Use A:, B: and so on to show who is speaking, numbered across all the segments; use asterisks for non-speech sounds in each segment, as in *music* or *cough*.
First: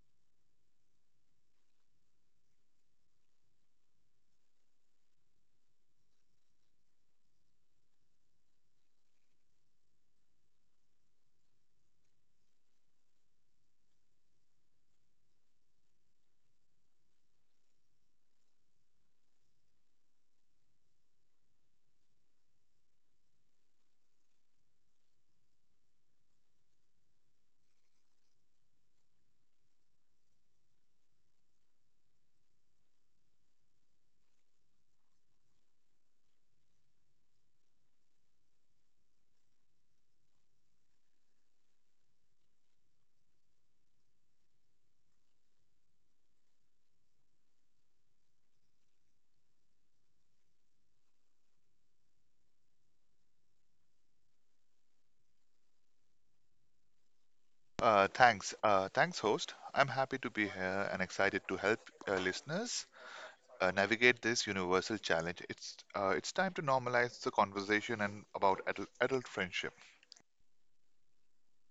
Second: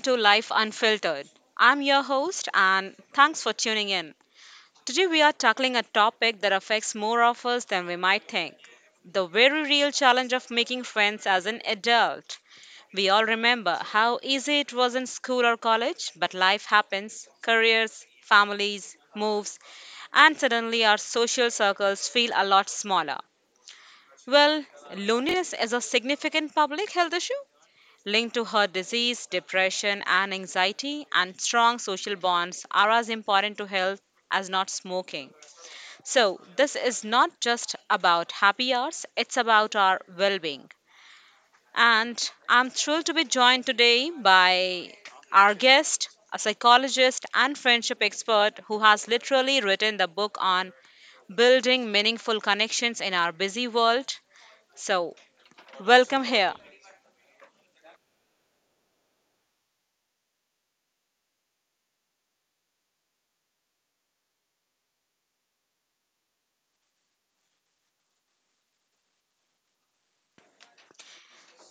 A: to Life Unfiltered. I'm your host, and thanks for tuning in. Today, we are tackling a topic that affects more of us than we might think: the very real challenge of making friends as an adult. We all remember how easy it was in school or college, but life happens: careers, families, moves, and suddenly our social circles feel a lot smaller. Well, loneliness is a significant public health issue linked to her disease, depression, and anxiety, and strong social bonds are as important to health as not smoking. So, this is not just about happy hours, it's about our well being. And I'm thrilled to be joined today by our guest, a psychologist and friendship expert who has literally written the book on building meaningful connections in our busy world. So, welcome here.
B: Thanks. Thanks, host. I'm happy to be here and excited to help listeners navigate this universal challenge. It's time to normalize the conversation and about adult friendship.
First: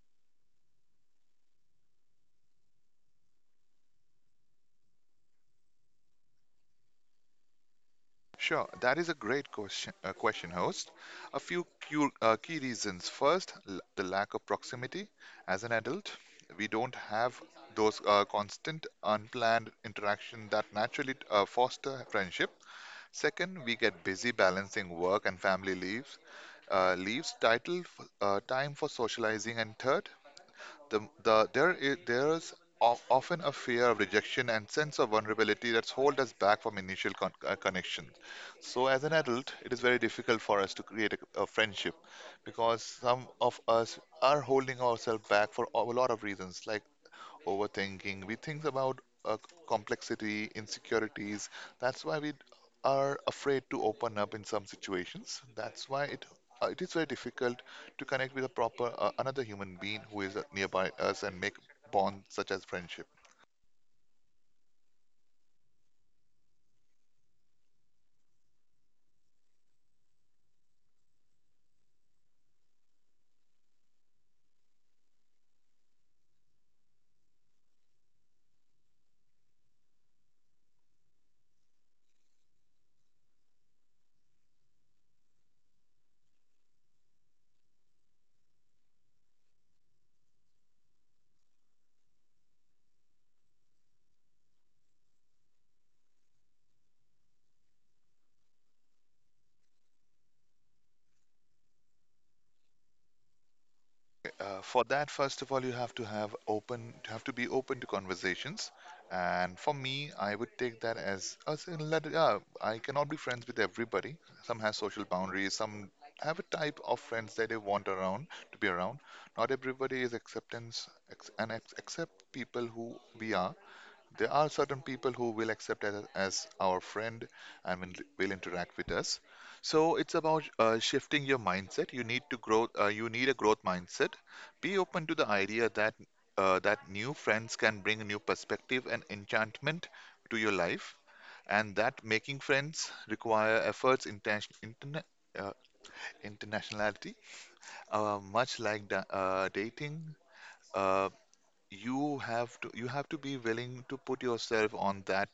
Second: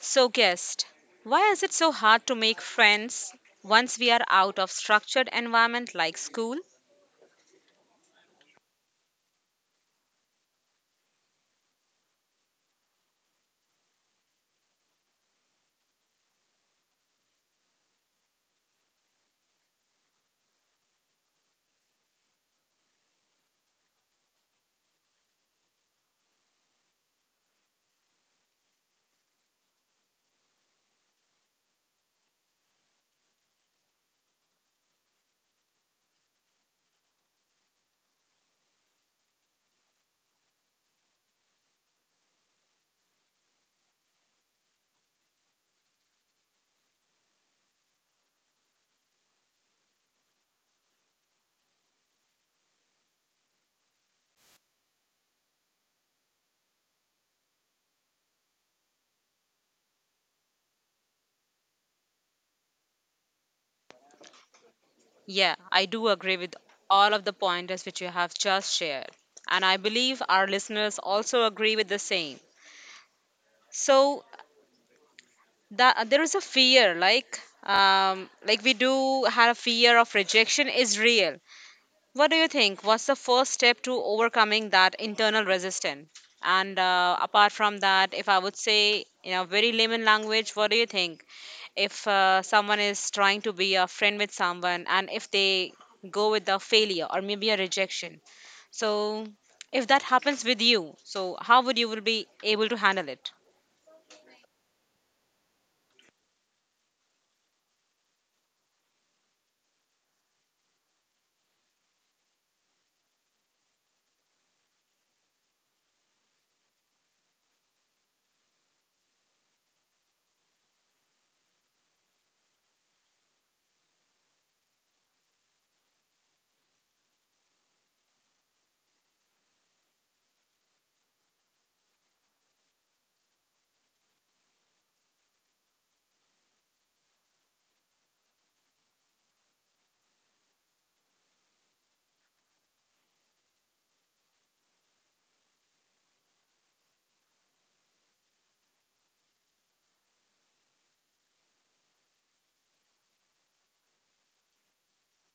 A: So, guest, why is it so hard to make friends once we are out of structured environment like school?
B: Sure, that is a great question, question host. A few cu key reasons. First, l the lack of proximity. As an adult, we don't have those constant, unplanned interaction that naturally foster friendship. Second, we get busy balancing work and family leaves, time for socializing. And third, there's often a fear of rejection and sense of vulnerability that hold us back from initial connections. So, as an adult, it is very difficult for us to create a friendship because some of us are holding ourselves back for a lot of reasons, like overthinking. We think about uh, complexity, insecurities. That's why we are afraid to open up in some situations. That's why it is very difficult to connect with a proper another human being who is nearby us and make bonds such as friendship.
A: Yeah, I do agree with all of the pointers which you have just shared, and I believe our listeners also agree with the same. So, that there is a fear, like we do have a fear of rejection is real. What do you think? What's the first step to overcoming that internal resistance? And apart from that, if I would say in a very layman language, what do you think? If someone is trying to be a friend with someone and if they go with a failure or maybe a rejection, so if that happens with you, so how would you will be able to handle it?
B: For that, first of all, you have to have open, you have to be open to conversations. And for me, I would take that as in let it, yeah, I cannot be friends with everybody. Some have social boundaries, some have a type of friends that they want around to be around. Not everybody is acceptance, accept people who we are there are certain people who will accept us as our friend and will interact with us. So it's about shifting your mindset. You need to grow. You need a growth mindset. Be open to the idea that that new friends can bring a new perspective and enchantment to your life, and that making friends require efforts, intention, uh, internationality, much like dating. Uh, you have to be willing to put yourself on that.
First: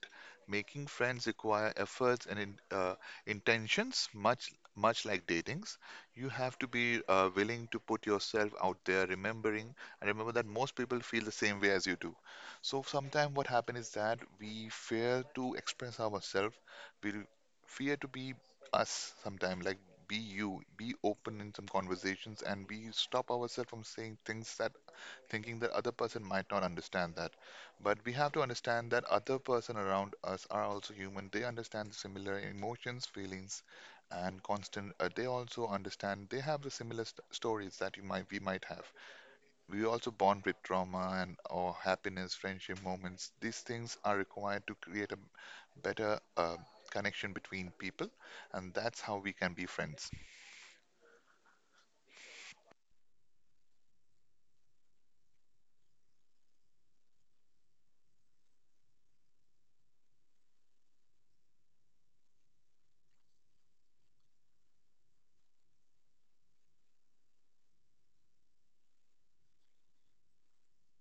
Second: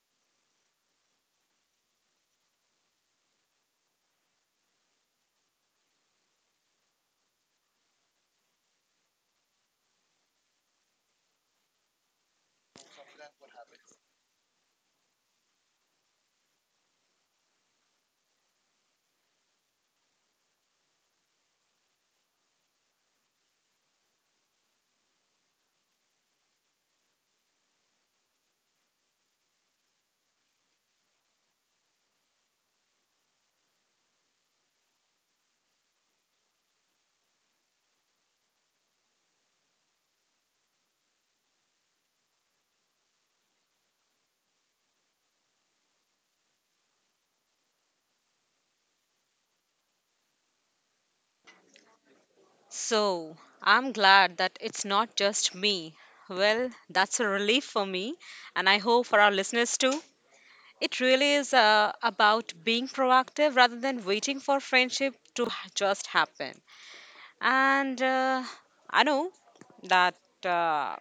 B: Making friends require efforts and intentions, much like datings. You have to be willing to put yourself out there, remember that most people feel the same way as you do. So sometimes what happens is that we fear to express ourselves. We fear to be us sometimes, like be you, be open in some conversations, and we stop ourselves from saying things that thinking that other person might not understand that, but we have to understand that other person around us are also human. They understand similar emotions, feelings, and constant they also understand they have the similar stories that you might we might have. We also bond with trauma and or happiness, friendship moments. These things are required to create a better connection between people, and that's how we can be friends
A: So I'm glad that it's not just me. Well, that's a relief for me, and I hope for our listeners too. It really is about being proactive rather than waiting for friendship to just happen. And I know that uh,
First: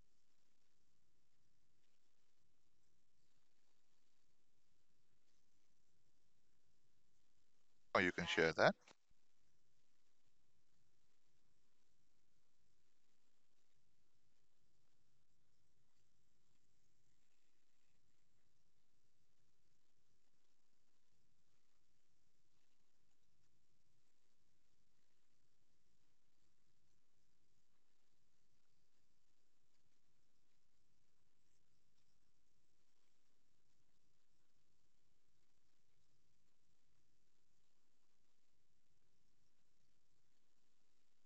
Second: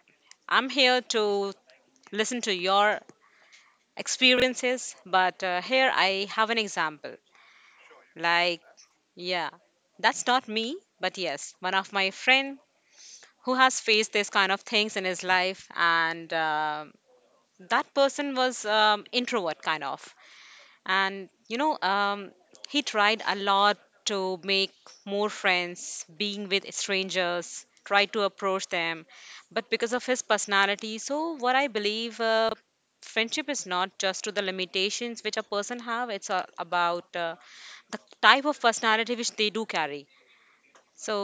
A: I'm here to listen to your experiences, but here I have an example.
B: or you can share
A: Like,
B: that
A: yeah, that's not me, but yes, one of my friend who has faced this kind of things in his life, and that person was introvert kind of. And you know he tried a lot to make more friends being with strangers, tried to approach them, but because of his personality, so what I believe, friendship is not just to the limitations which a person have, it's about the type of personality which they do carry. So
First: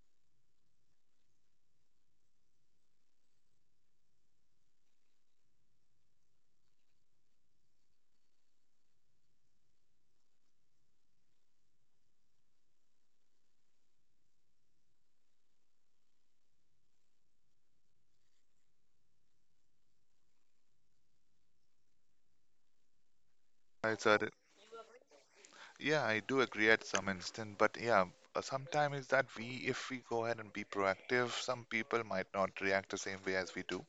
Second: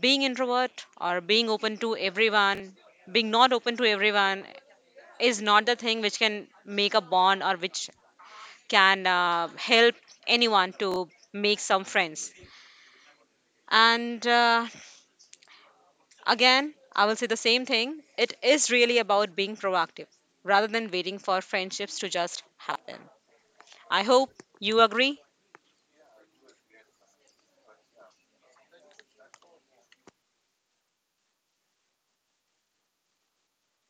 A: being introvert or being open to everyone, being not open to everyone is not the thing which can make a bond or which can help anyone to make some friends. And again, I will say the same thing. It is really about being proactive rather than waiting for friendships to just happen. I
B: it's a.
A: hope you agree.
B: Yeah, I do agree at some instant, but yeah, sometimes is that we, if we go ahead and be proactive, some people might not react the same way as we do.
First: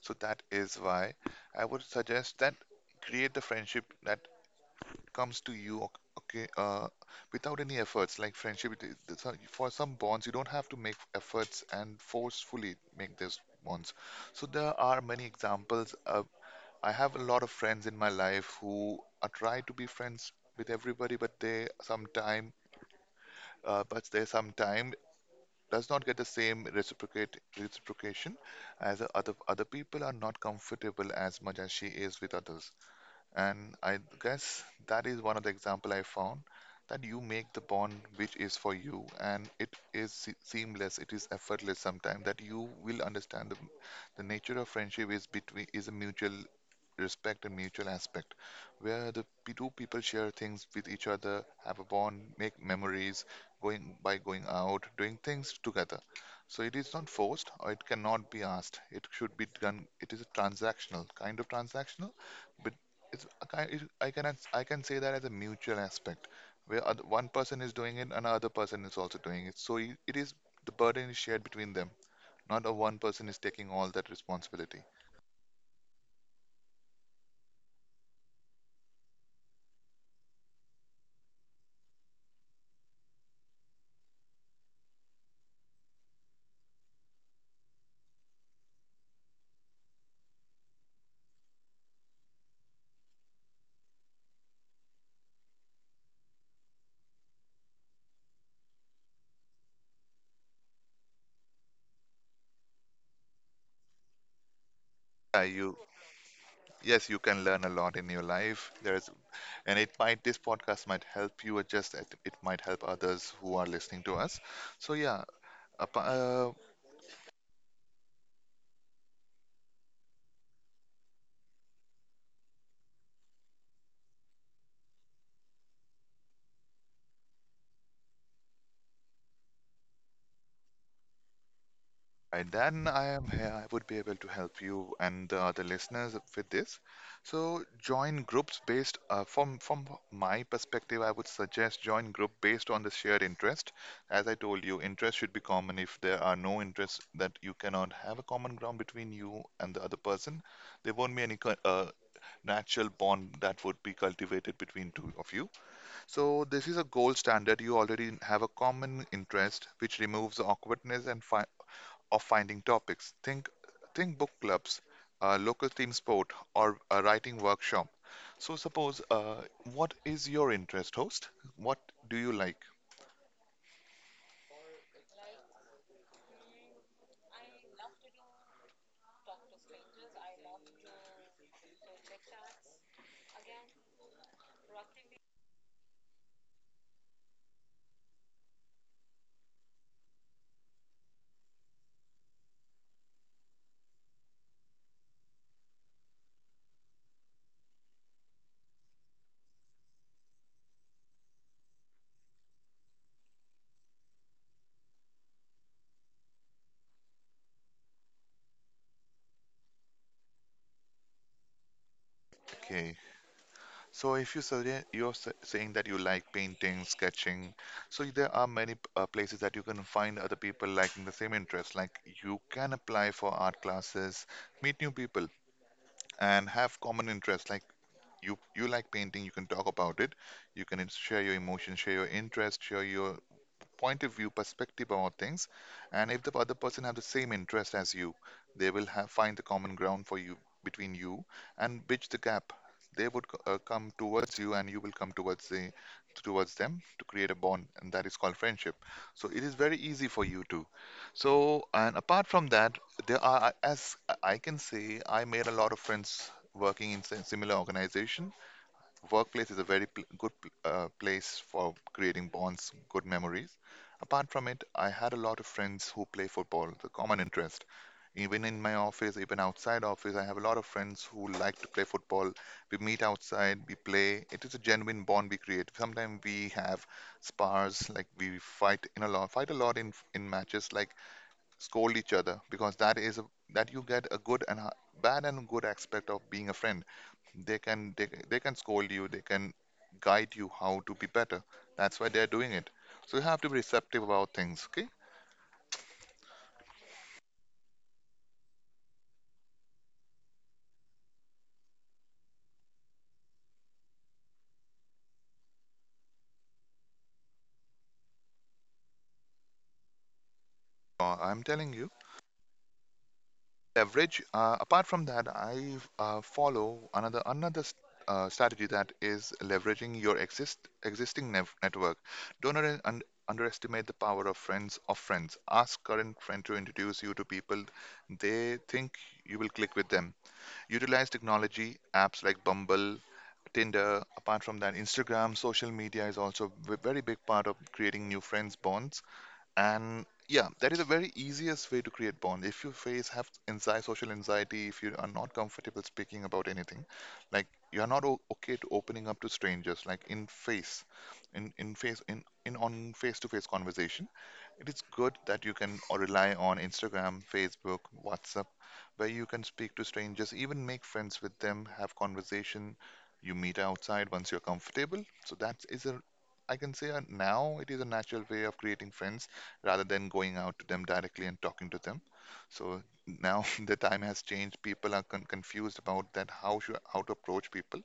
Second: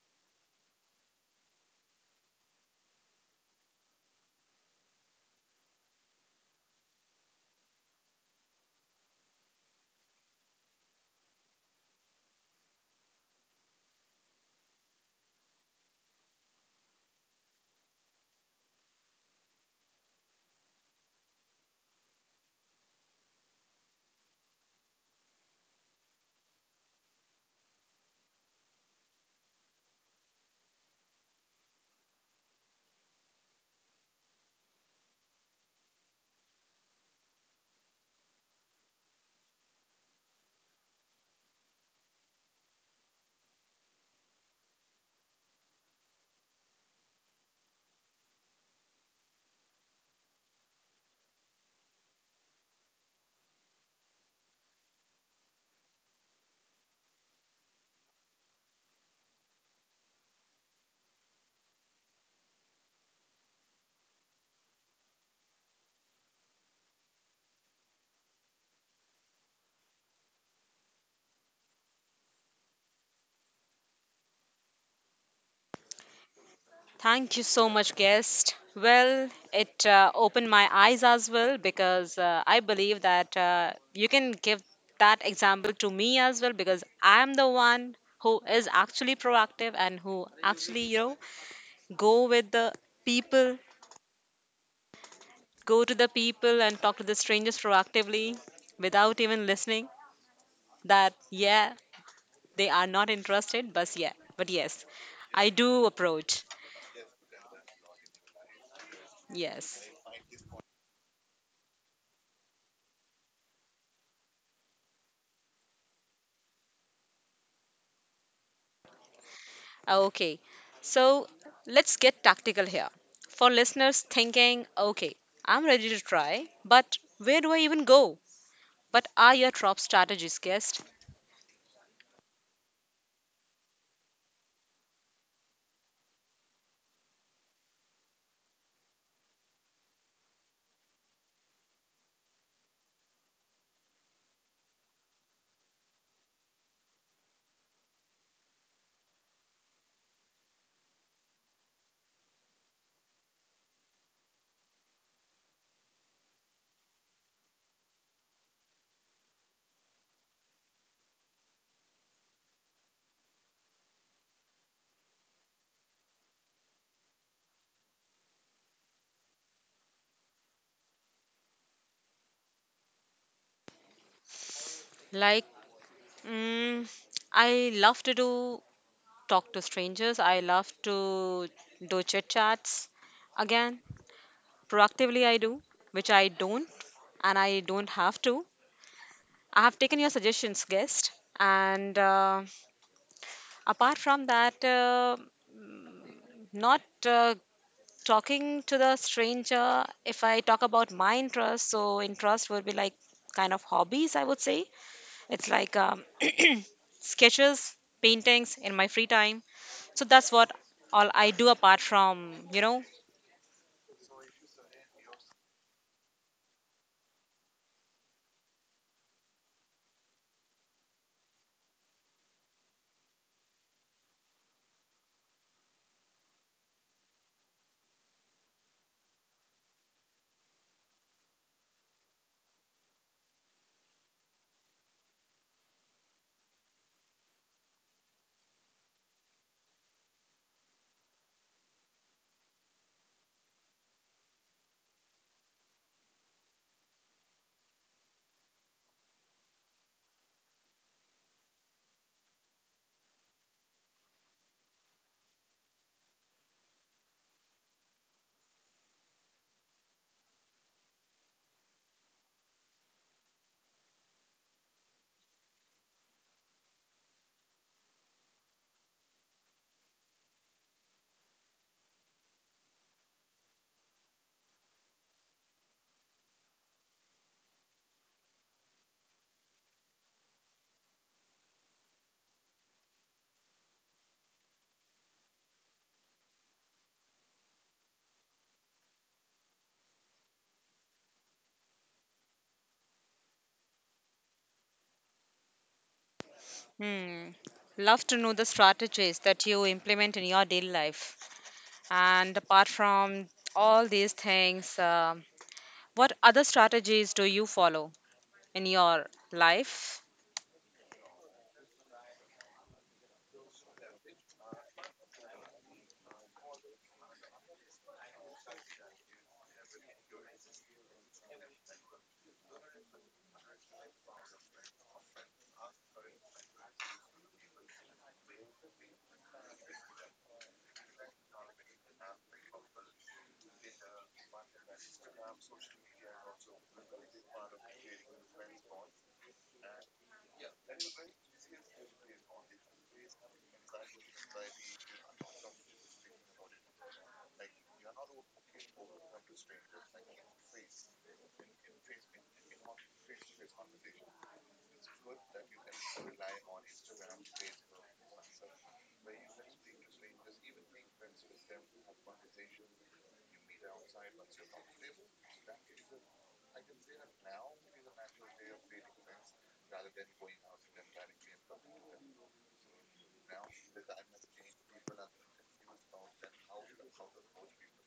B: So that is why I would suggest that create the friendship that comes to you, okay, without any efforts. Like friendship, it is- it's a- for some bonds, you don't have to make efforts and forcefully make these bonds. So there are many examples. I have a lot of friends in my life who I try to be friends with everybody, but they sometime, uh, does not get the same reciprocate reciprocation as the other people are not comfortable as much as she is with others. And I guess that is one of the example I found that you make the bond which is for you and it is seamless, it is effortless sometimes that you will understand the nature of friendship is between is a mutual respect and mutual aspect where two people share things with each other, have a bond, make memories going by going out, doing things together. So it is not forced or it cannot be asked. It should be done. It is a transactional, but it's a kind it- I can as- I can say that as a mutual aspect where one person is doing it, another person is also doing it, so it is the burden is shared between them, not a one person is taking all that responsibility.
A: Thank you so much, guest. Well, it opened my eyes as well because I believe that you can give that example to me as well because I am the one who is actually proactive and who actually, go with the people, go to the people and talk to the strangers proactively without even listening. That, yeah, they are not interested, but yeah, but yes,
B: Yeah
A: I
B: you
A: do approach.
B: Yes, you can learn a lot in your life. There's and
A: Yes.
B: it might this podcast might help you adjust it, it might help others who are listening to us, so yeah, apa- uh,
A: Okay. So let's get tactical here. For listeners thinking, okay, I'm ready to try, but where do I even go? But are your top strategies, guest?
B: right, then I am here. I would be able to help you and the other listeners with this. So join groups based from my perspective, I would suggest join group based on the shared interest. As I told you, interest should be common. If there are no interests that you cannot have a common ground between you and the other person, there won't be any natural bond that would be cultivated between two of you. So this is a gold standard. You already have a common interest, which removes awkwardness and fi of finding topics. Think book clubs, local team sport, or a writing workshop. So suppose, what is your interest, host? What do you like?
A: Like, mm, I love to do talk to strangers. I love to do chit chats. Again, proactively I do, which I don't, and I don't have to. I have taken your suggestions, guest. And apart from that, not uh, talking to the stranger. If I talk about my interest, so interest will be like kind of hobbies, I would say. It's like *clears throat* sketches, paintings in my free time. So that's what all I do apart from, you know,
B: Okay. So if you suggest saying that you like painting, sketching, so there are many places that you can find other people liking the same interest. Like you can apply for art classes, meet new people, and have common interests. Like you like painting, you can talk about it. You can share your emotions, share your interest, share your point of view, perspective about things, and if the other person have the same interest as you, they will have find the common ground for you between you and bridge the gap. They would come towards you, and you will come towards them to create a bond, and that is called friendship. So it is very easy for you to. So and apart from that, there are as I can say, I made a lot of friends working in similar organization. Workplace is a very good place for creating bonds, good memories. Apart from it, I had a lot of friends who play football, the common interest. Even in my office, even outside office, I have a lot of friends who like to play football. We meet outside, we play. It is a genuine bond we create. Sometimes we have spars, like we fight in a lot, fight a lot in matches. Like scold each other because that is a, that you get a good and a bad and good aspect of being a friend. They can scold you, they can guide you how to be better. That's why they're doing it, so you have to be receptive about things, okay?
A: hmm, love to know the strategies that you implement in your daily life. And apart from all these things, what other strategies do you follow in your life?
B: I'm telling you leverage. Apart from that, I follow another strategy that is leveraging your existing network. Don't underestimate the power of friends of friends. Ask current friend to introduce you to people they think you will click with them. Utilize technology apps like Bumble. Tinder, apart from that, Instagram, social media is also a very big part of creating new friends bonds. And yeah, that is a very easiest way to create bond. If you face have anxiety, social anxiety, if you are not comfortable speaking about anything, like you are not o okay to opening up to strangers, like in face, in face in on face-to-face conversation, it is good that you can or rely on Instagram, Facebook, WhatsApp, where you can speak to strangers, even make friends with them, have conversation. You meet outside once you're comfortable. So that is a I can say now it is a natural way of creating friends rather than going out to them directly and talking to them. So now *laughs* the time has changed. People are confused about that how should how to approach people.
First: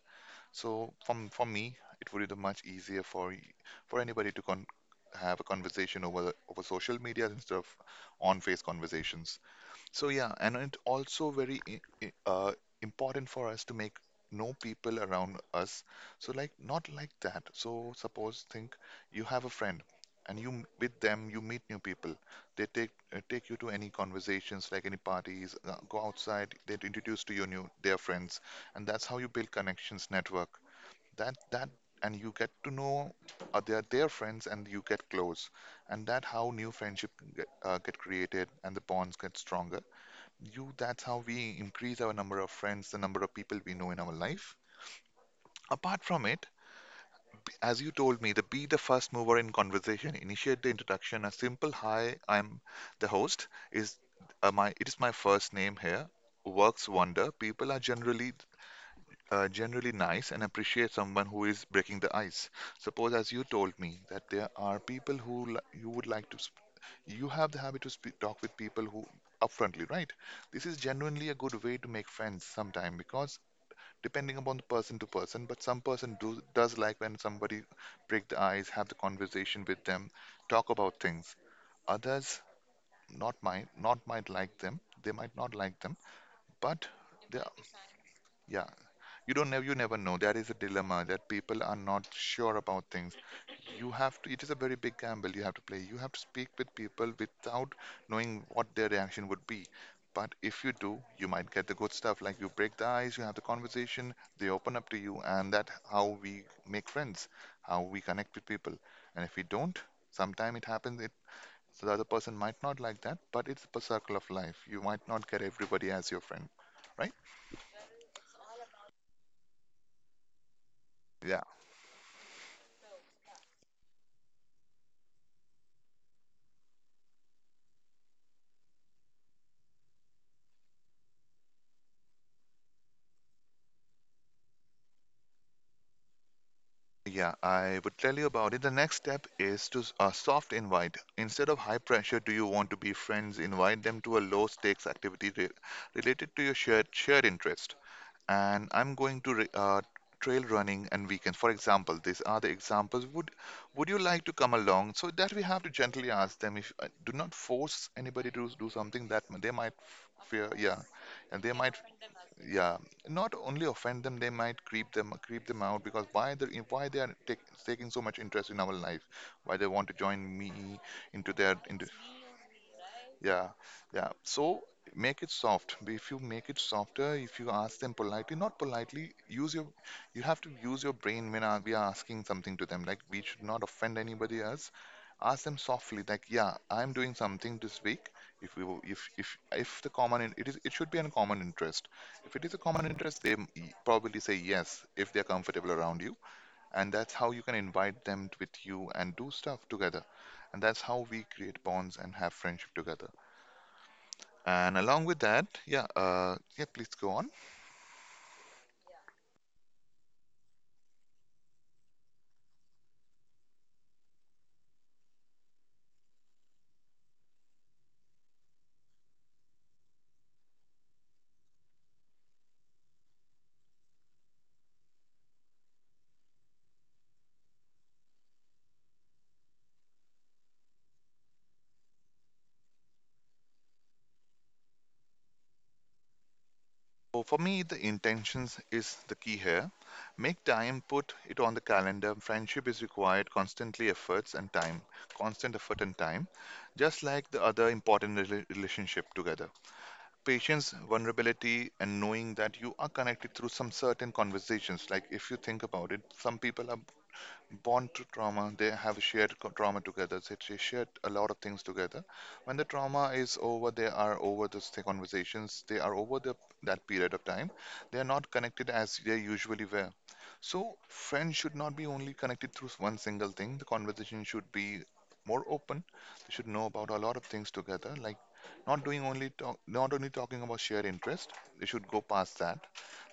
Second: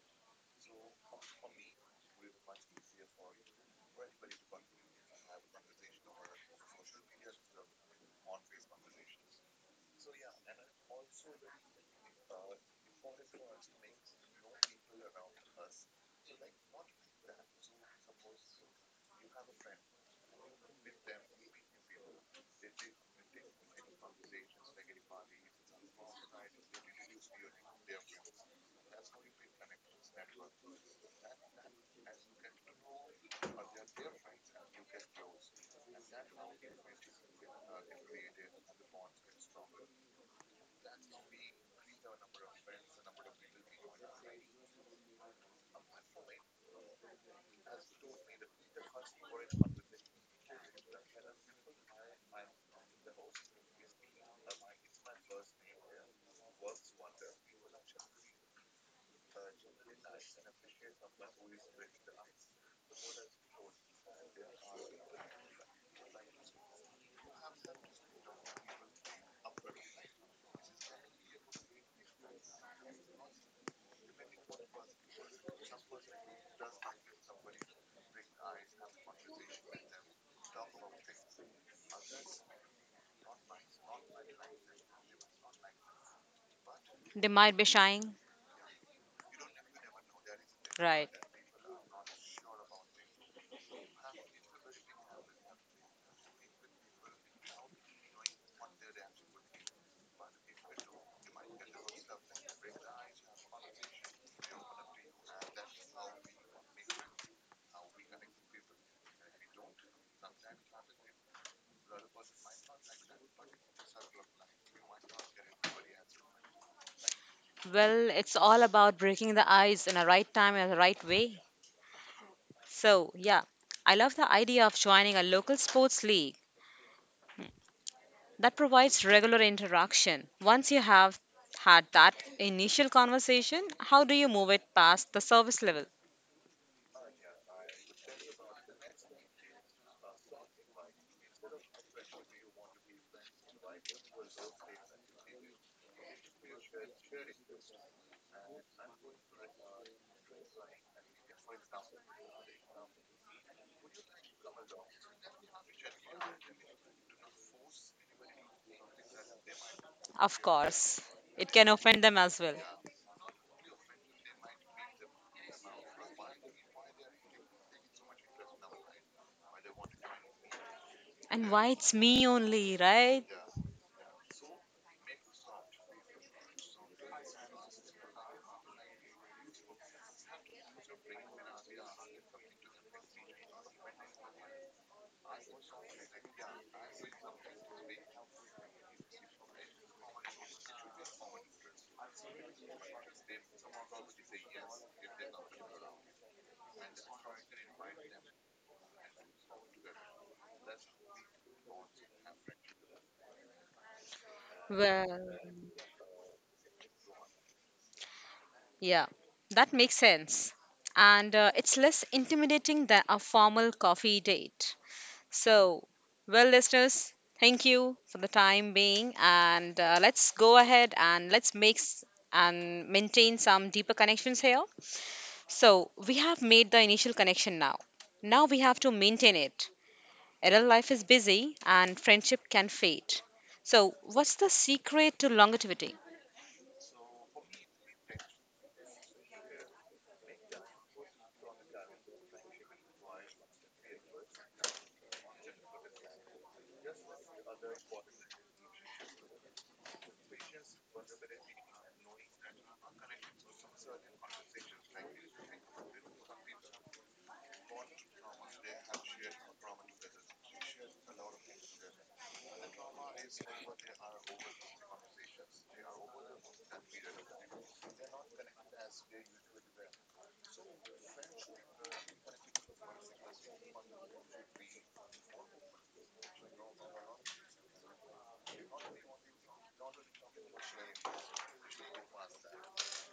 B: So from for me, it would be the much easier for anybody to have a conversation over social media instead of on-face conversations. So yeah, and it also very important for us to make know people around us. So like not like that. So suppose think you have a friend, and with them you meet new people. They take take you to any conversations, like any parties, go outside. They introduce to you new their friends, and that's how you build connections, network. That, and you get to know their friends, and you get close, and that how new friendship get created, and the bonds get stronger you that's how we increase our number of friends, the number of people we know in our life. Apart from it, as you told me, the be the first mover in conversation, initiate the introduction, a simple hi, I'm the host is my it is my first name here, works wonder. People are generally generally nice and appreciate someone who is breaking the ice. Suppose, as you told me, that there are people who li- you would like to, sp- you have the habit to speak, talk with people who upfrontly, right? This is genuinely a good way to make friends sometime, because depending upon the person to person, but some person do, does like when somebody break the ice, have the conversation with them, talk about things. Others not might not might like them. They might not like them, but
A: They
B: they
A: might be
B: are-
A: shying,
B: yeah, you don't know, you never know. That is a
A: right?
B: dilemma, that people are not sure about things. You have to, it is a very big gamble, you have to play, you have to speak with people without knowing what their reaction would be. But if you do, you might get the good stuff. Like you break the ice, you have the conversation, they open up to you, and that how we make friends, how we connect with people. And if we don't, sometime it happens, it so the other person might not like that, but it's a circle of life. You might not get everybody as your friend, right?
A: Well, it's all about breaking the ice in a right time and the right way.
B: Yeah.
A: So, yeah, I love the idea of joining a local sports league that provides regular interaction. Once you have had that initial conversation, how do you move it past the service level?
B: Yeah, I would tell you about it. The next step is to s- a soft invite. Instead of high pressure, do you want to be friends? Invite them to a low stakes activity re- related to your shared interest. And I'm going to re- trail running and weekends, for example. These are the examples. Would you like to come along? So that we have to gently ask them. If do not force anybody to do something that m- they might f-
A: Of
B: fear. Yeah,
A: course,
B: and
A: it
B: they
A: can
B: might,
A: offend them as well.
B: yeah, not only offend them, they might creep them out because why they are take, taking so much interest in our life, why they want to join me into
A: And
B: their
A: why
B: into.
A: it's me only, right?
B: Yeah, yeah. So make it soft. If you make it softer, if you ask them politely, not politely, use your, you have to use your brain when we are asking something to them. Like we should not offend anybody else. Ask them softly, like, yeah, I'm doing something this week. If we, will- if the common, in- it is, it should be a common interest. If it is a common interest, they m- e, probably say yes if they're comfortable around you, and that's how you can invite them with you and do stuff together, and that's how we create bonds and have friendship together. And along with
A: Well,
B: that, yeah, yeah, please go on.
A: yeah, that makes sense. And it's less intimidating than a formal coffee date. So, well, listeners, thank you for the time being, and let's go ahead and and maintain some deeper connections here. So, we have made the initial connection now. Now we have to maintain it. Adult life is busy and friendship can fade. So, what's the secret to longevity?
B: So for me, the intentions is the key here. Make time, put it on the calendar. Friendship is required constantly efforts and time, constant effort and time, just like the other important relationship together. Patience, vulnerability, and knowing that you are connected through some certain conversations. Like if you think about it, some people are born to trauma, they have a shared co- trauma together, so they shared a lot of things together. When the trauma is over, they are over those th- conversations, they are over the, that period of time, they are not connected as they usually were. So friends should not be only connected through one single thing. The conversation should be more open. They should know about a lot of things together, like not doing only talk, not only talking about shared interest. They should go past that.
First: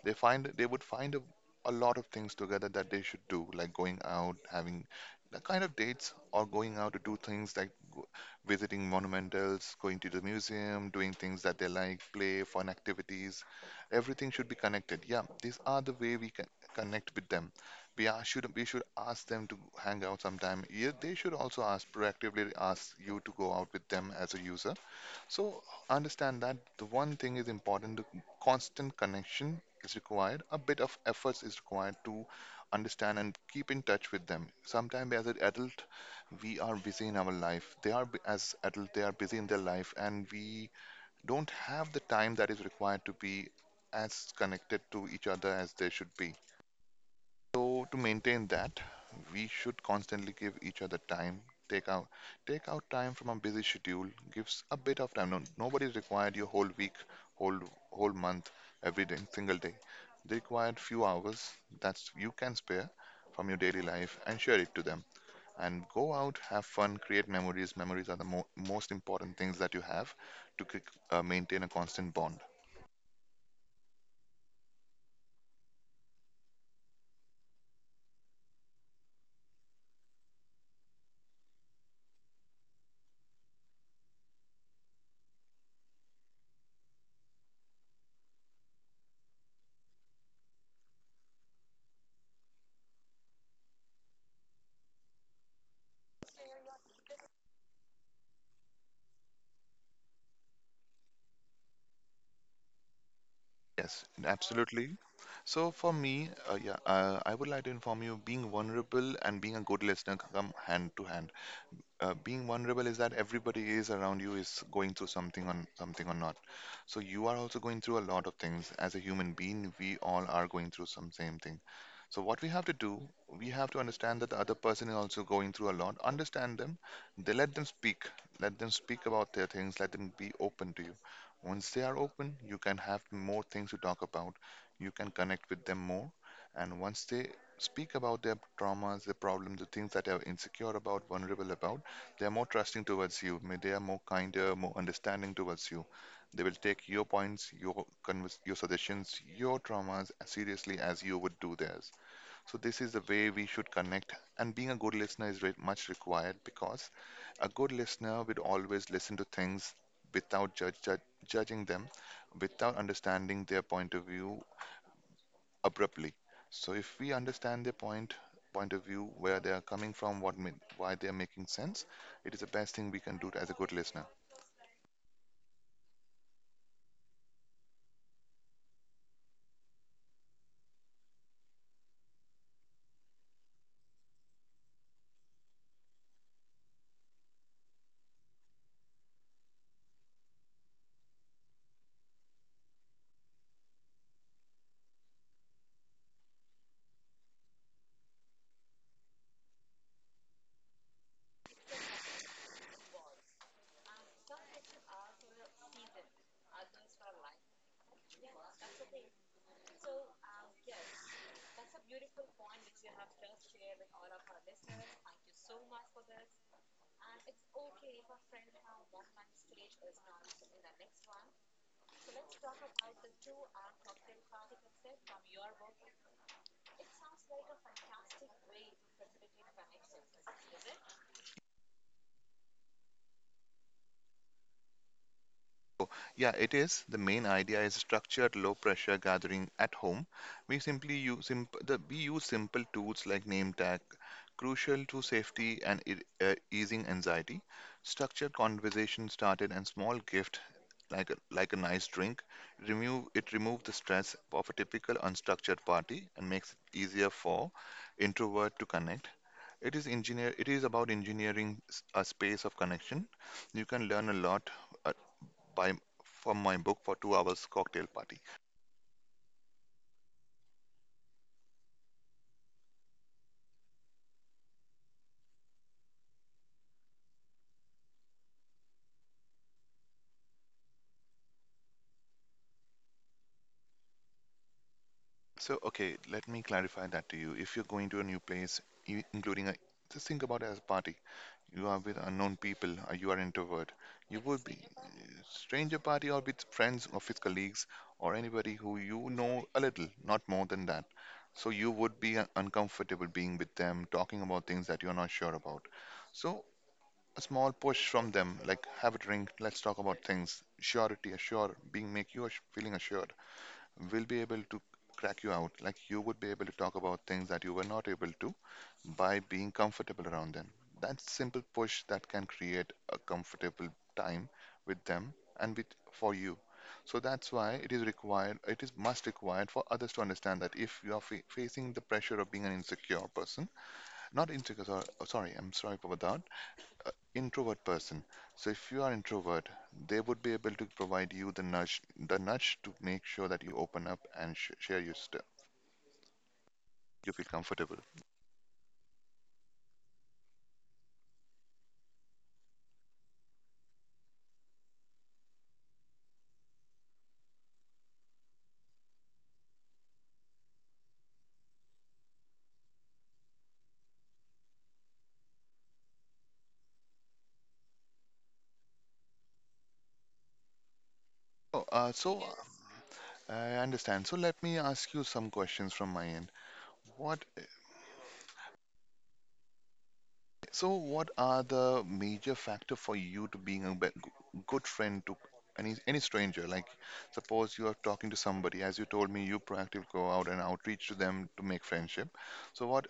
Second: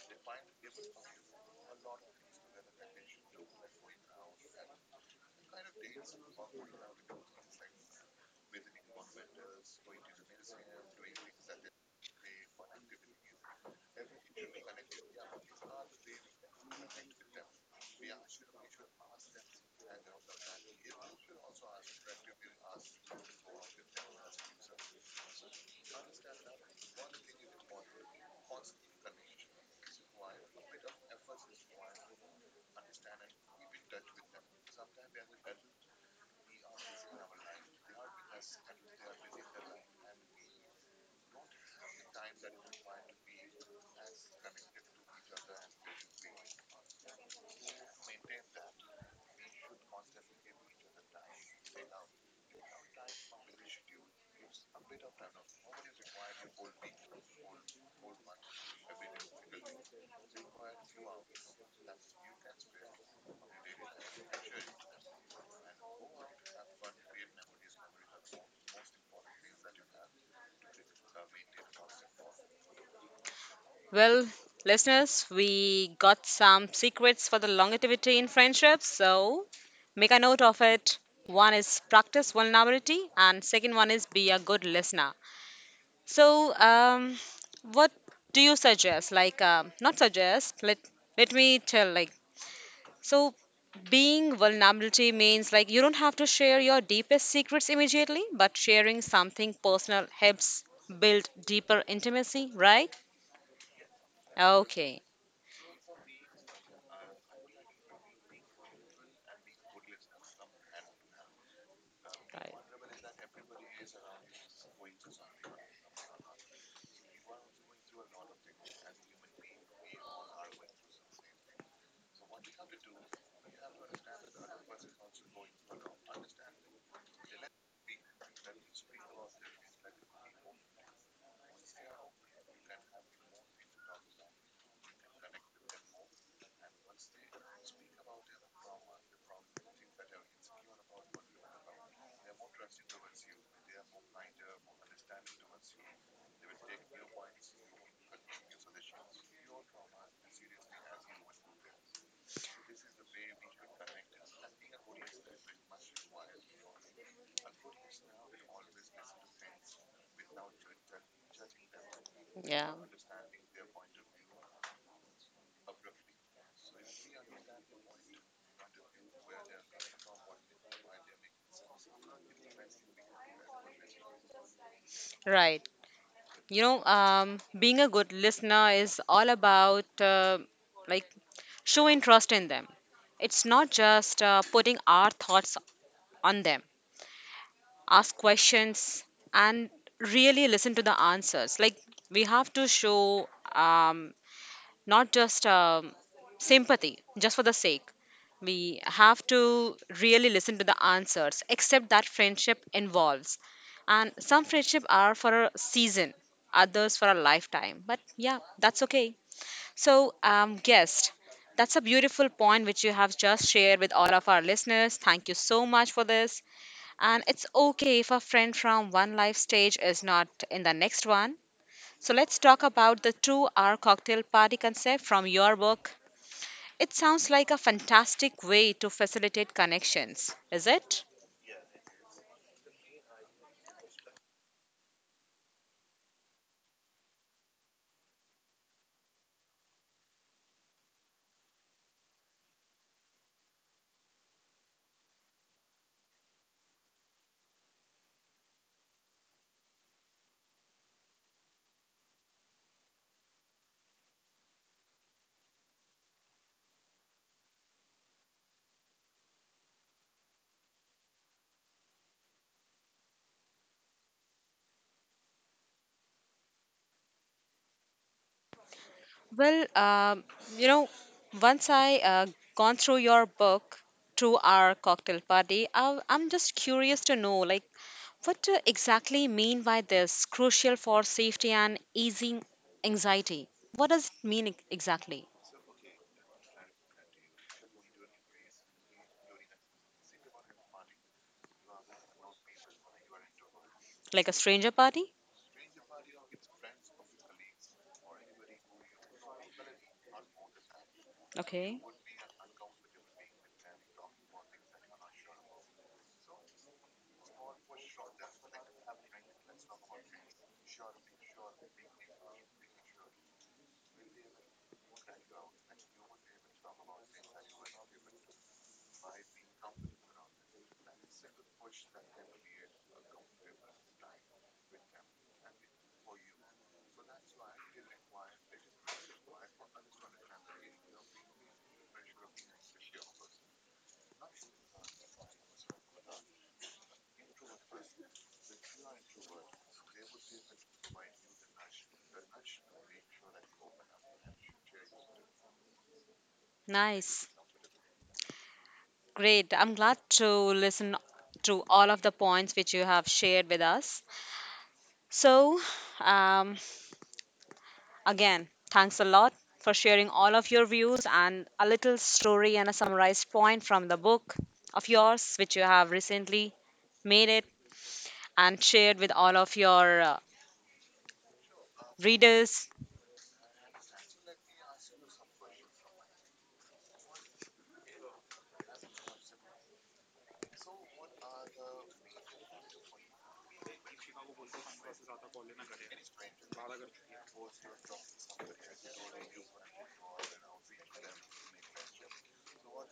B: They would find a lot of things together that they should do, like going out, having the kind of dates, or going out to do things like go- visiting monumentals, going to the museum, doing things that they like, play, fun activities. Everything should be connected. Yeah, these are the way we can connect with them. We are, should we should ask them to hang out sometime. Yeah, they should also ask proactively ask you to go out with them as a user. So understand that the one thing is important: the constant connection is required. A bit of efforts is required to understand and keep in touch with them. Sometimes, as an adult, we are busy in our life. They are bu- as adult, they are busy in their life, and we don't have the time that is required to be as connected to each other as they should be. So to maintain that, we should constantly give each other time. Take out Take out time from a busy schedule. Gives a bit of time. No, nobody's required your whole week, whole whole month, every day, single day. They required few hours that's you can spare from your daily life and share it to them. And go out, have fun, create memories. Memories are the mo- most important things that you have to c- maintain a constant bond.
A: Well, listeners, we got some secrets for the longevity in friendships. So make a note of it. One is practice vulnerability, and second one is be a good listener. So, what do you suggest? Like, not suggest. Let me tell. Like, so being vulnerability means like you don't have to share your deepest secrets immediately, but sharing something personal helps build deeper intimacy, right?
B: Yes, absolutely.
A: Okay.
B: So for me, yeah, I would like to inform you, being vulnerable and being a good listener come hand to hand. Being
A: Right.
B: vulnerable is that everybody is around you is going through something on something or not. So you are also going through a lot of things. As a human being, we all are going through some same thing. So what we have to do, we have to understand that the other person is also going through a lot, understand them, they let them speak, let them speak about their things, let them be open to you. Once they are open, you can have more things to talk about, you can connect with them more. And once they speak about their traumas, the problems, the things that they are insecure about, vulnerable about, they are more trusting towards you. May they are more kinder, more understanding towards you. They will take your points, your convers- your suggestions, your traumas as seriously as you would do theirs. So this is the way we should connect. And being a good listener is very much required because a good listener would always listen to things without judging them,
A: Yeah,
B: without understanding their point of view abruptly. So if we understand their point of view, where they are coming from, what ma- why they are making sense, it is the best thing we can do as a good listener.
A: right. You know, being a good listener is all about like show interest in them. It's not just putting our thoughts on them. Ask questions and really listen to the answers. Like we have to show, um, not just sympathy just for the sake. We have to really listen to the answers. Accept that friendship involves, and some friendship are for a season, others for a lifetime, but yeah, that's okay. So, guest, that's a beautiful point which you have just shared with all of our listeners. Thank you so much for this, and it's okay if a friend from one life stage is not in the next one. So, let's talk about the 2-hour cocktail party concept from your book. It sounds like a fantastic way to facilitate connections, is it?
B: Yeah, it is. The main idea is structured low pressure gathering at home. We simply use simp the, we use simple tools like name tag, crucial to safety and e easing anxiety. Structured conversation started and small gift like a nice drink. Remove the stress of a typical unstructured party and makes it easier for introvert to connect. It is engineer it is about engineering s- a space of connection. You can learn a lot uh, by from my book for 2-hour cocktail party.
A: Well, you know, once I gone through your book, 2-hour cocktail party, I'm just curious to know, like, what do exactly mean by this crucial for safety and easing anxiety? What does it mean exactly?
B: So okay, let me clarify that to you. If you're going to a new place, you, including a just think about it as a party. You are with unknown people. Or you are introvert. You
A: Like a
B: would be
A: stranger party?
B: stranger party or with friends, office colleagues, or anybody who you know a little, not more than that. So you
A: Okay,
B: would be uncomfortable being with them, talking about things that you're not sure about. So a small push from them, like have a drink, let's talk about things. Surety, assure, being make you ass- feeling assured. Will be able to crack you out. Like you would be able to talk about things that you were not able to by being comfortable around them. That simple push that can create a comfortable time with them and with for you. So that's why it is required. It is must required for others to understand that if you are fa- facing the pressure of being an insecure person, not insecure. Sor- sorry, I'm sorry about that, introvert person. So if you are introvert, they would be able to provide you the nudge to make sure that you open up and sh share your stuff. You feel
A: nice.
B: comfortable.
A: Great. I'm glad to listen to all of the points which you have shared with us. So, um, again, thanks a lot for sharing all of your views and a little story and a summarized point from the book of yours, which you have recently made it and shared with all of your
B: Oh, so
A: readers.
B: I understand. So let me ask you some questions from my end. What, so what are the major factor for you to being a be- good friend to any stranger? Like, suppose you are talking to somebody, as you told me, you proactively go out and outreach to them to make friendship. So what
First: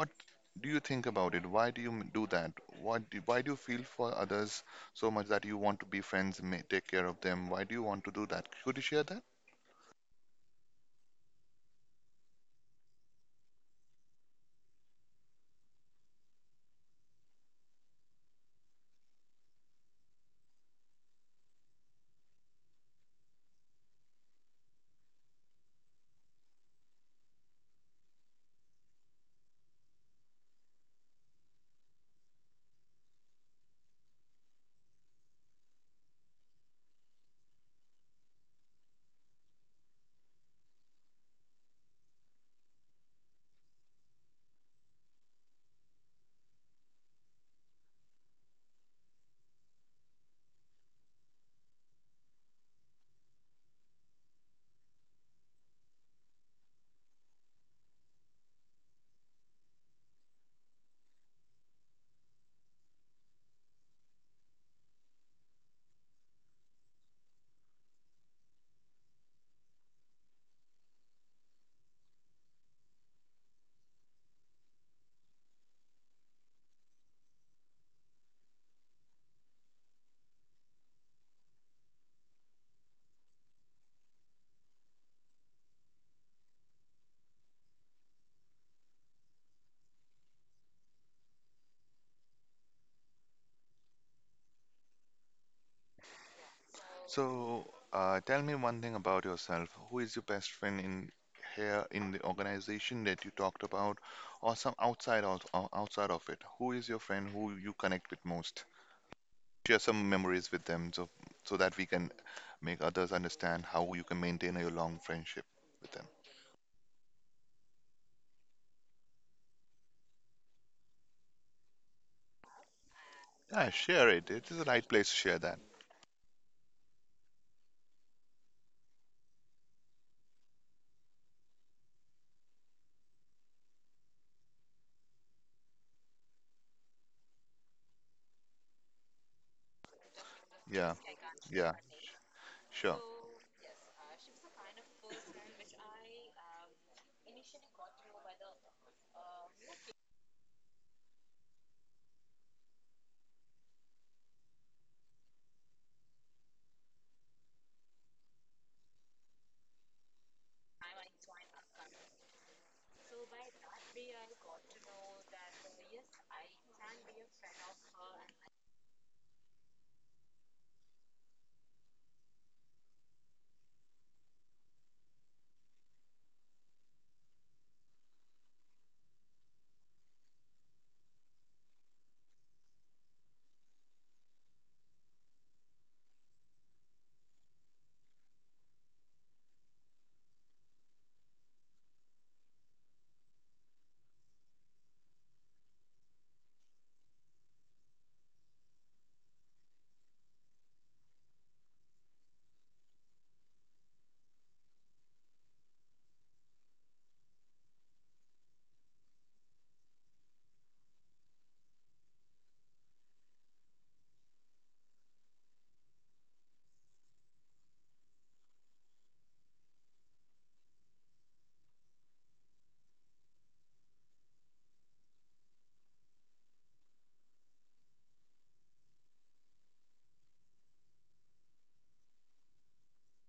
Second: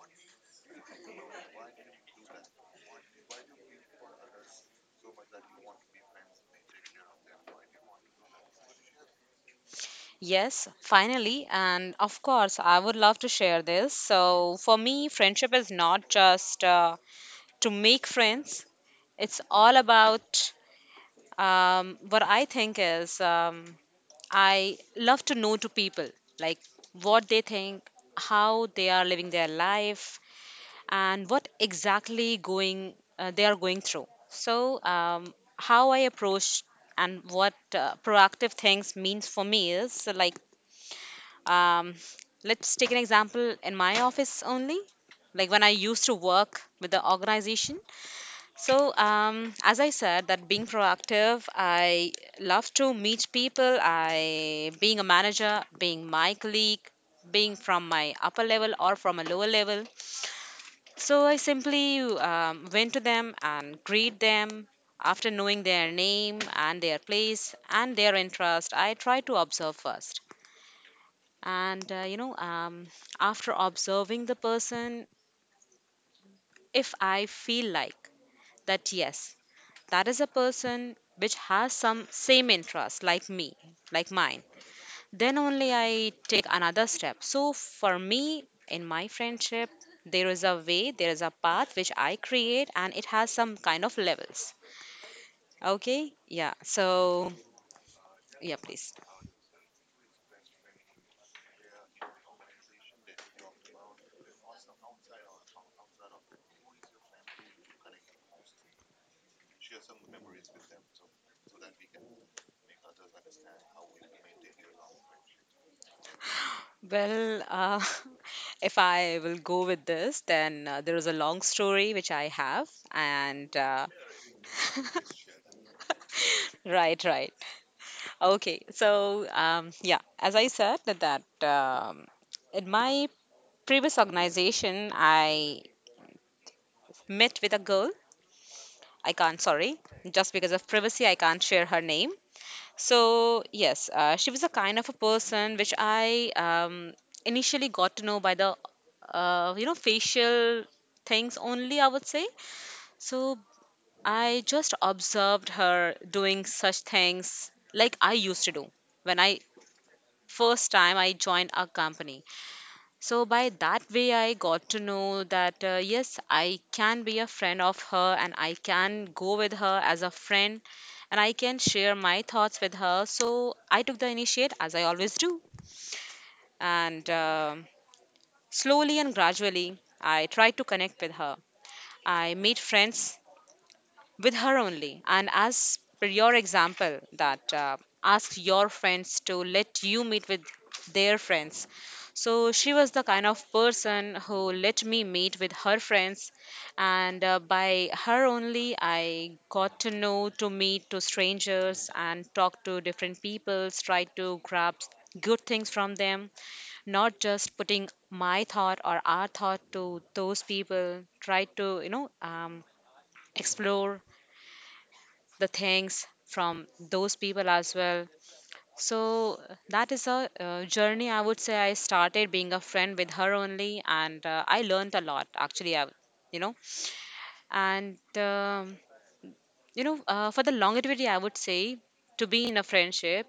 B: What do you think about it? Why do you m- do that? What do, why do you feel for others so much that you want to be friends, ma- take care of them? Why do you want to do that? Could you share that?
A: Yes, finally, and of course, I would love to share this. So, for me, friendship is not just to make friends, it's all about, what I think is, I love to know to people, like what they think, how they are living their life, and what exactly going they are going through. So, how I approach and what proactive things means for me is like, um, let's take an example in my office only. Like when I used to work with the organization, so, as I said, that, being proactive, I love to meet people. I being a manager, being my colleague, being from my upper level or from a lower level. So I simply went to them and greet them. After knowing their name and their place and their interest, I try to observe first. And after observing the person, if I feel like that yes, that is a person which has some same interest like me, like mine, then only I take another step. So for me, in my friendship, there is a way, there is a path which I create, and it has some kind of levels. Okay. Yeah. So,
B: So, tell me
A: yeah,
B: one thing
A: please.
B: about yourself. Who is your best friend in here in the organization that you talked about, or some outside of ou- outside of it? Who is your friend who you connect with most? Share some memories with them, so that we can make others understand how you can maintain a long friendship with them.
A: Well, *laughs* if I will go with this then, there is a long story which I have, and
B: Yeah, share it. It is the right place to share that.
A: *laughs* right, right. Okay, so, yeah, as I said that um, in my previous organization, I met with a girl. I can't, sorry, just because of
B: Yeah,
A: privacy, I can't share
B: yeah,
A: her name.
B: sure.
A: So yes, she was a kind of a person which I, initially got to know by the facial things only, I would say. So I just observed her doing such things like I used to do when I first time I joined a company. So by that way, I got to know that yes, I can be a friend of her and I can go with her as a friend and I can share my thoughts with her. So I took the initiate as I always do. And slowly and gradually, I tried to connect with her. I made friends with her only. And as per your example, that asked your friends to let you meet with their friends. So she was the kind of person who let me meet with her friends, and by her only, I got to know to meet to strangers and talk to different people, try to grab good things from them, not just putting my thought or our thought to those people, try to explore the things from those people as well. So that is a, journey, I would say I started being a friend with her only, and I learned a lot actually. I, you know, and you know, for the longevity, I would say to be in a friendship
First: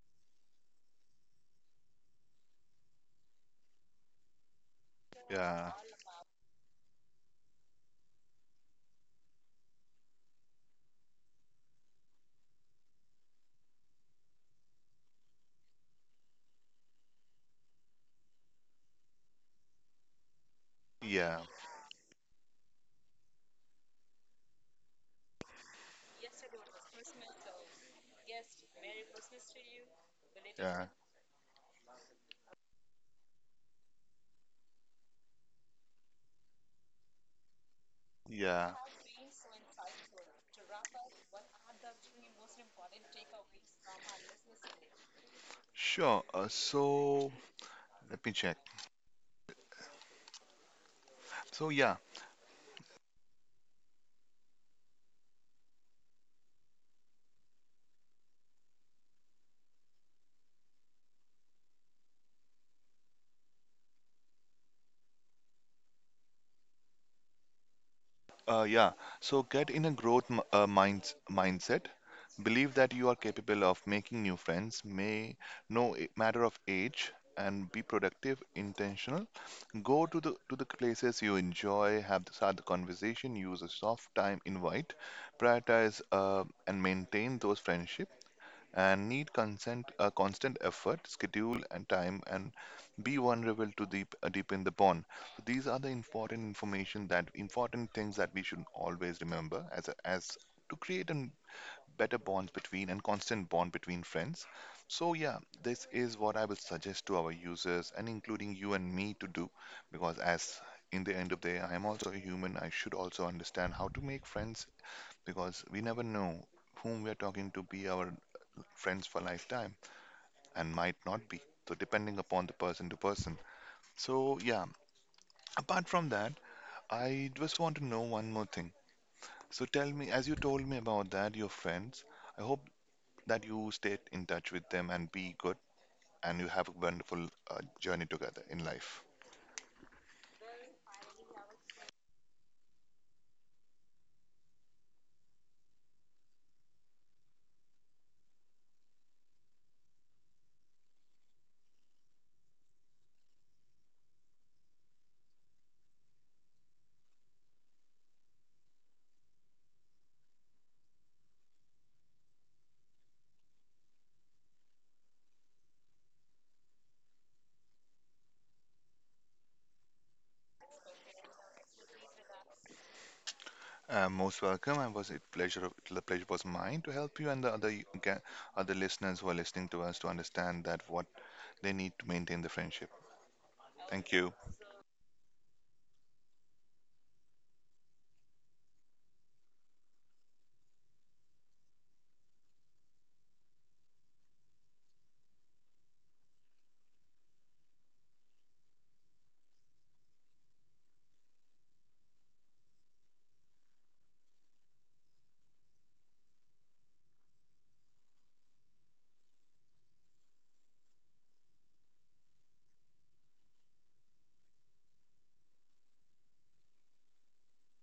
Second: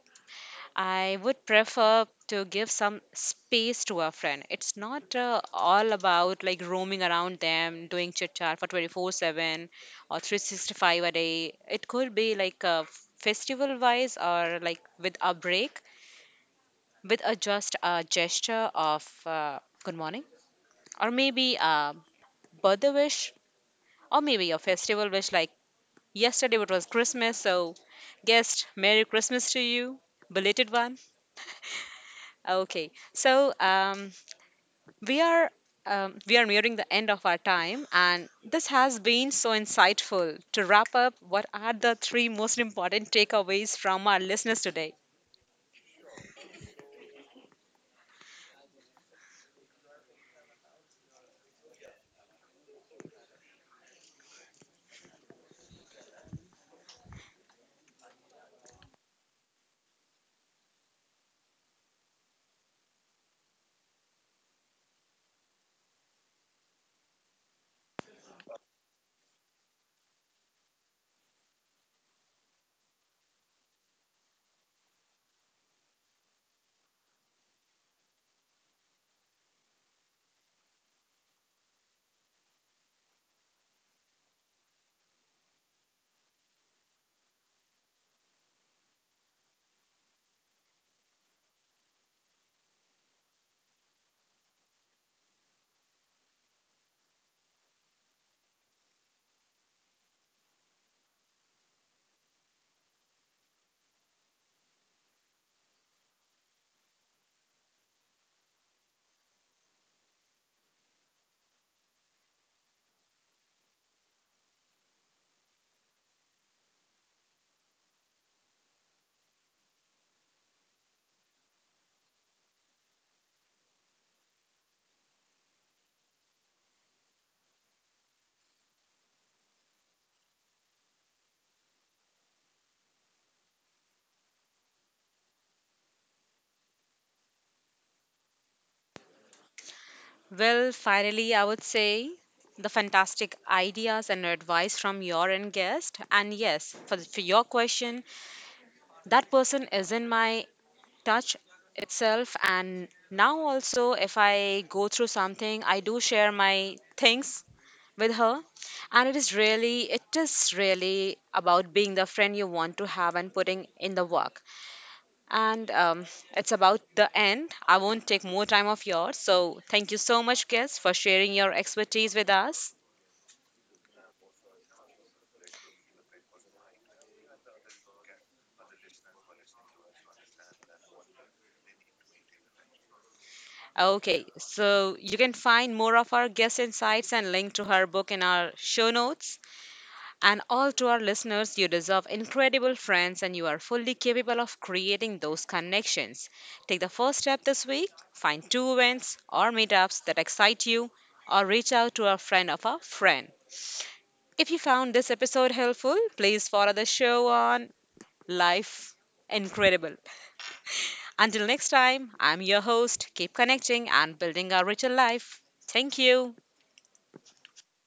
A: I would prefer to give some space to a friend. It's not
B: Yeah,
A: all about like roaming around them, doing chit chat for 24/7 or 365 a day. It could be like a festival wise or like with a break, with a just a gesture of good morning, or
B: yeah,
A: maybe a birthday wish, or maybe a festival wish. Like yesterday, it was Christmas, so guest, Merry Christmas to you, belated
B: yeah,
A: one. Okay, so, we are we are nearing the end of our time and this
B: yeah.
A: has been so insightful. To wrap up, what are the three most important takeaways from our listeners today?
B: Sure. So let me check. So yeah, yeah. So get in a growth m- minds mindset. Believe that you are capable of making new friends, may no I- matter of age, and be productive, intentional. Go to the places you enjoy, have the, start the conversation, use a soft time invite, prioritize and maintain those friendships and need consent, a constant effort, schedule, and time, and be vulnerable to deep, deepen the bond. So these are the important information that important things that we should always remember as a, as to create a better bond between and constant bond between friends. So yeah, this is what I will suggest to our users and including you and me to do, because as in the end of the day, I am also a human. I should also understand how to make friends because we never know whom we are talking to be our friends for lifetime and might not be. So depending upon the person to person. So yeah, apart from that, I just want to know one more thing. So tell me, as you told me about that, your friends, I hope that you stay in touch with them and be good and you have a wonderful journey together in life.
A: Well, finally, I would say the fantastic ideas and advice from your end, guest, and yes, for your question, that person is in my touch itself, and now also if I go through something, I do share my things with her. And it is really about being the friend you want to have and putting in the work. And, it's about the end. I won't take more time of yours, so thank you so much, guests, for sharing your expertise with us.
B: Most welcome. I was it pleasure of, the pleasure was mine to help you and the other ga- other listeners who are listening to us to understand that what they need to maintain the friendship. Thank
A: Okay,
B: you.
A: so you can find more of our guest insights and link to her book in our show notes. And all to our listeners, you deserve incredible friends and you are fully capable of creating those connections. Take the first step this week, find two events or meetups that excite you, or reach out to a friend of a friend. If you found this episode helpful, please follow the show on Life Incredible. Until next time, I'm your host. Keep connecting and building a richer life. Thank you.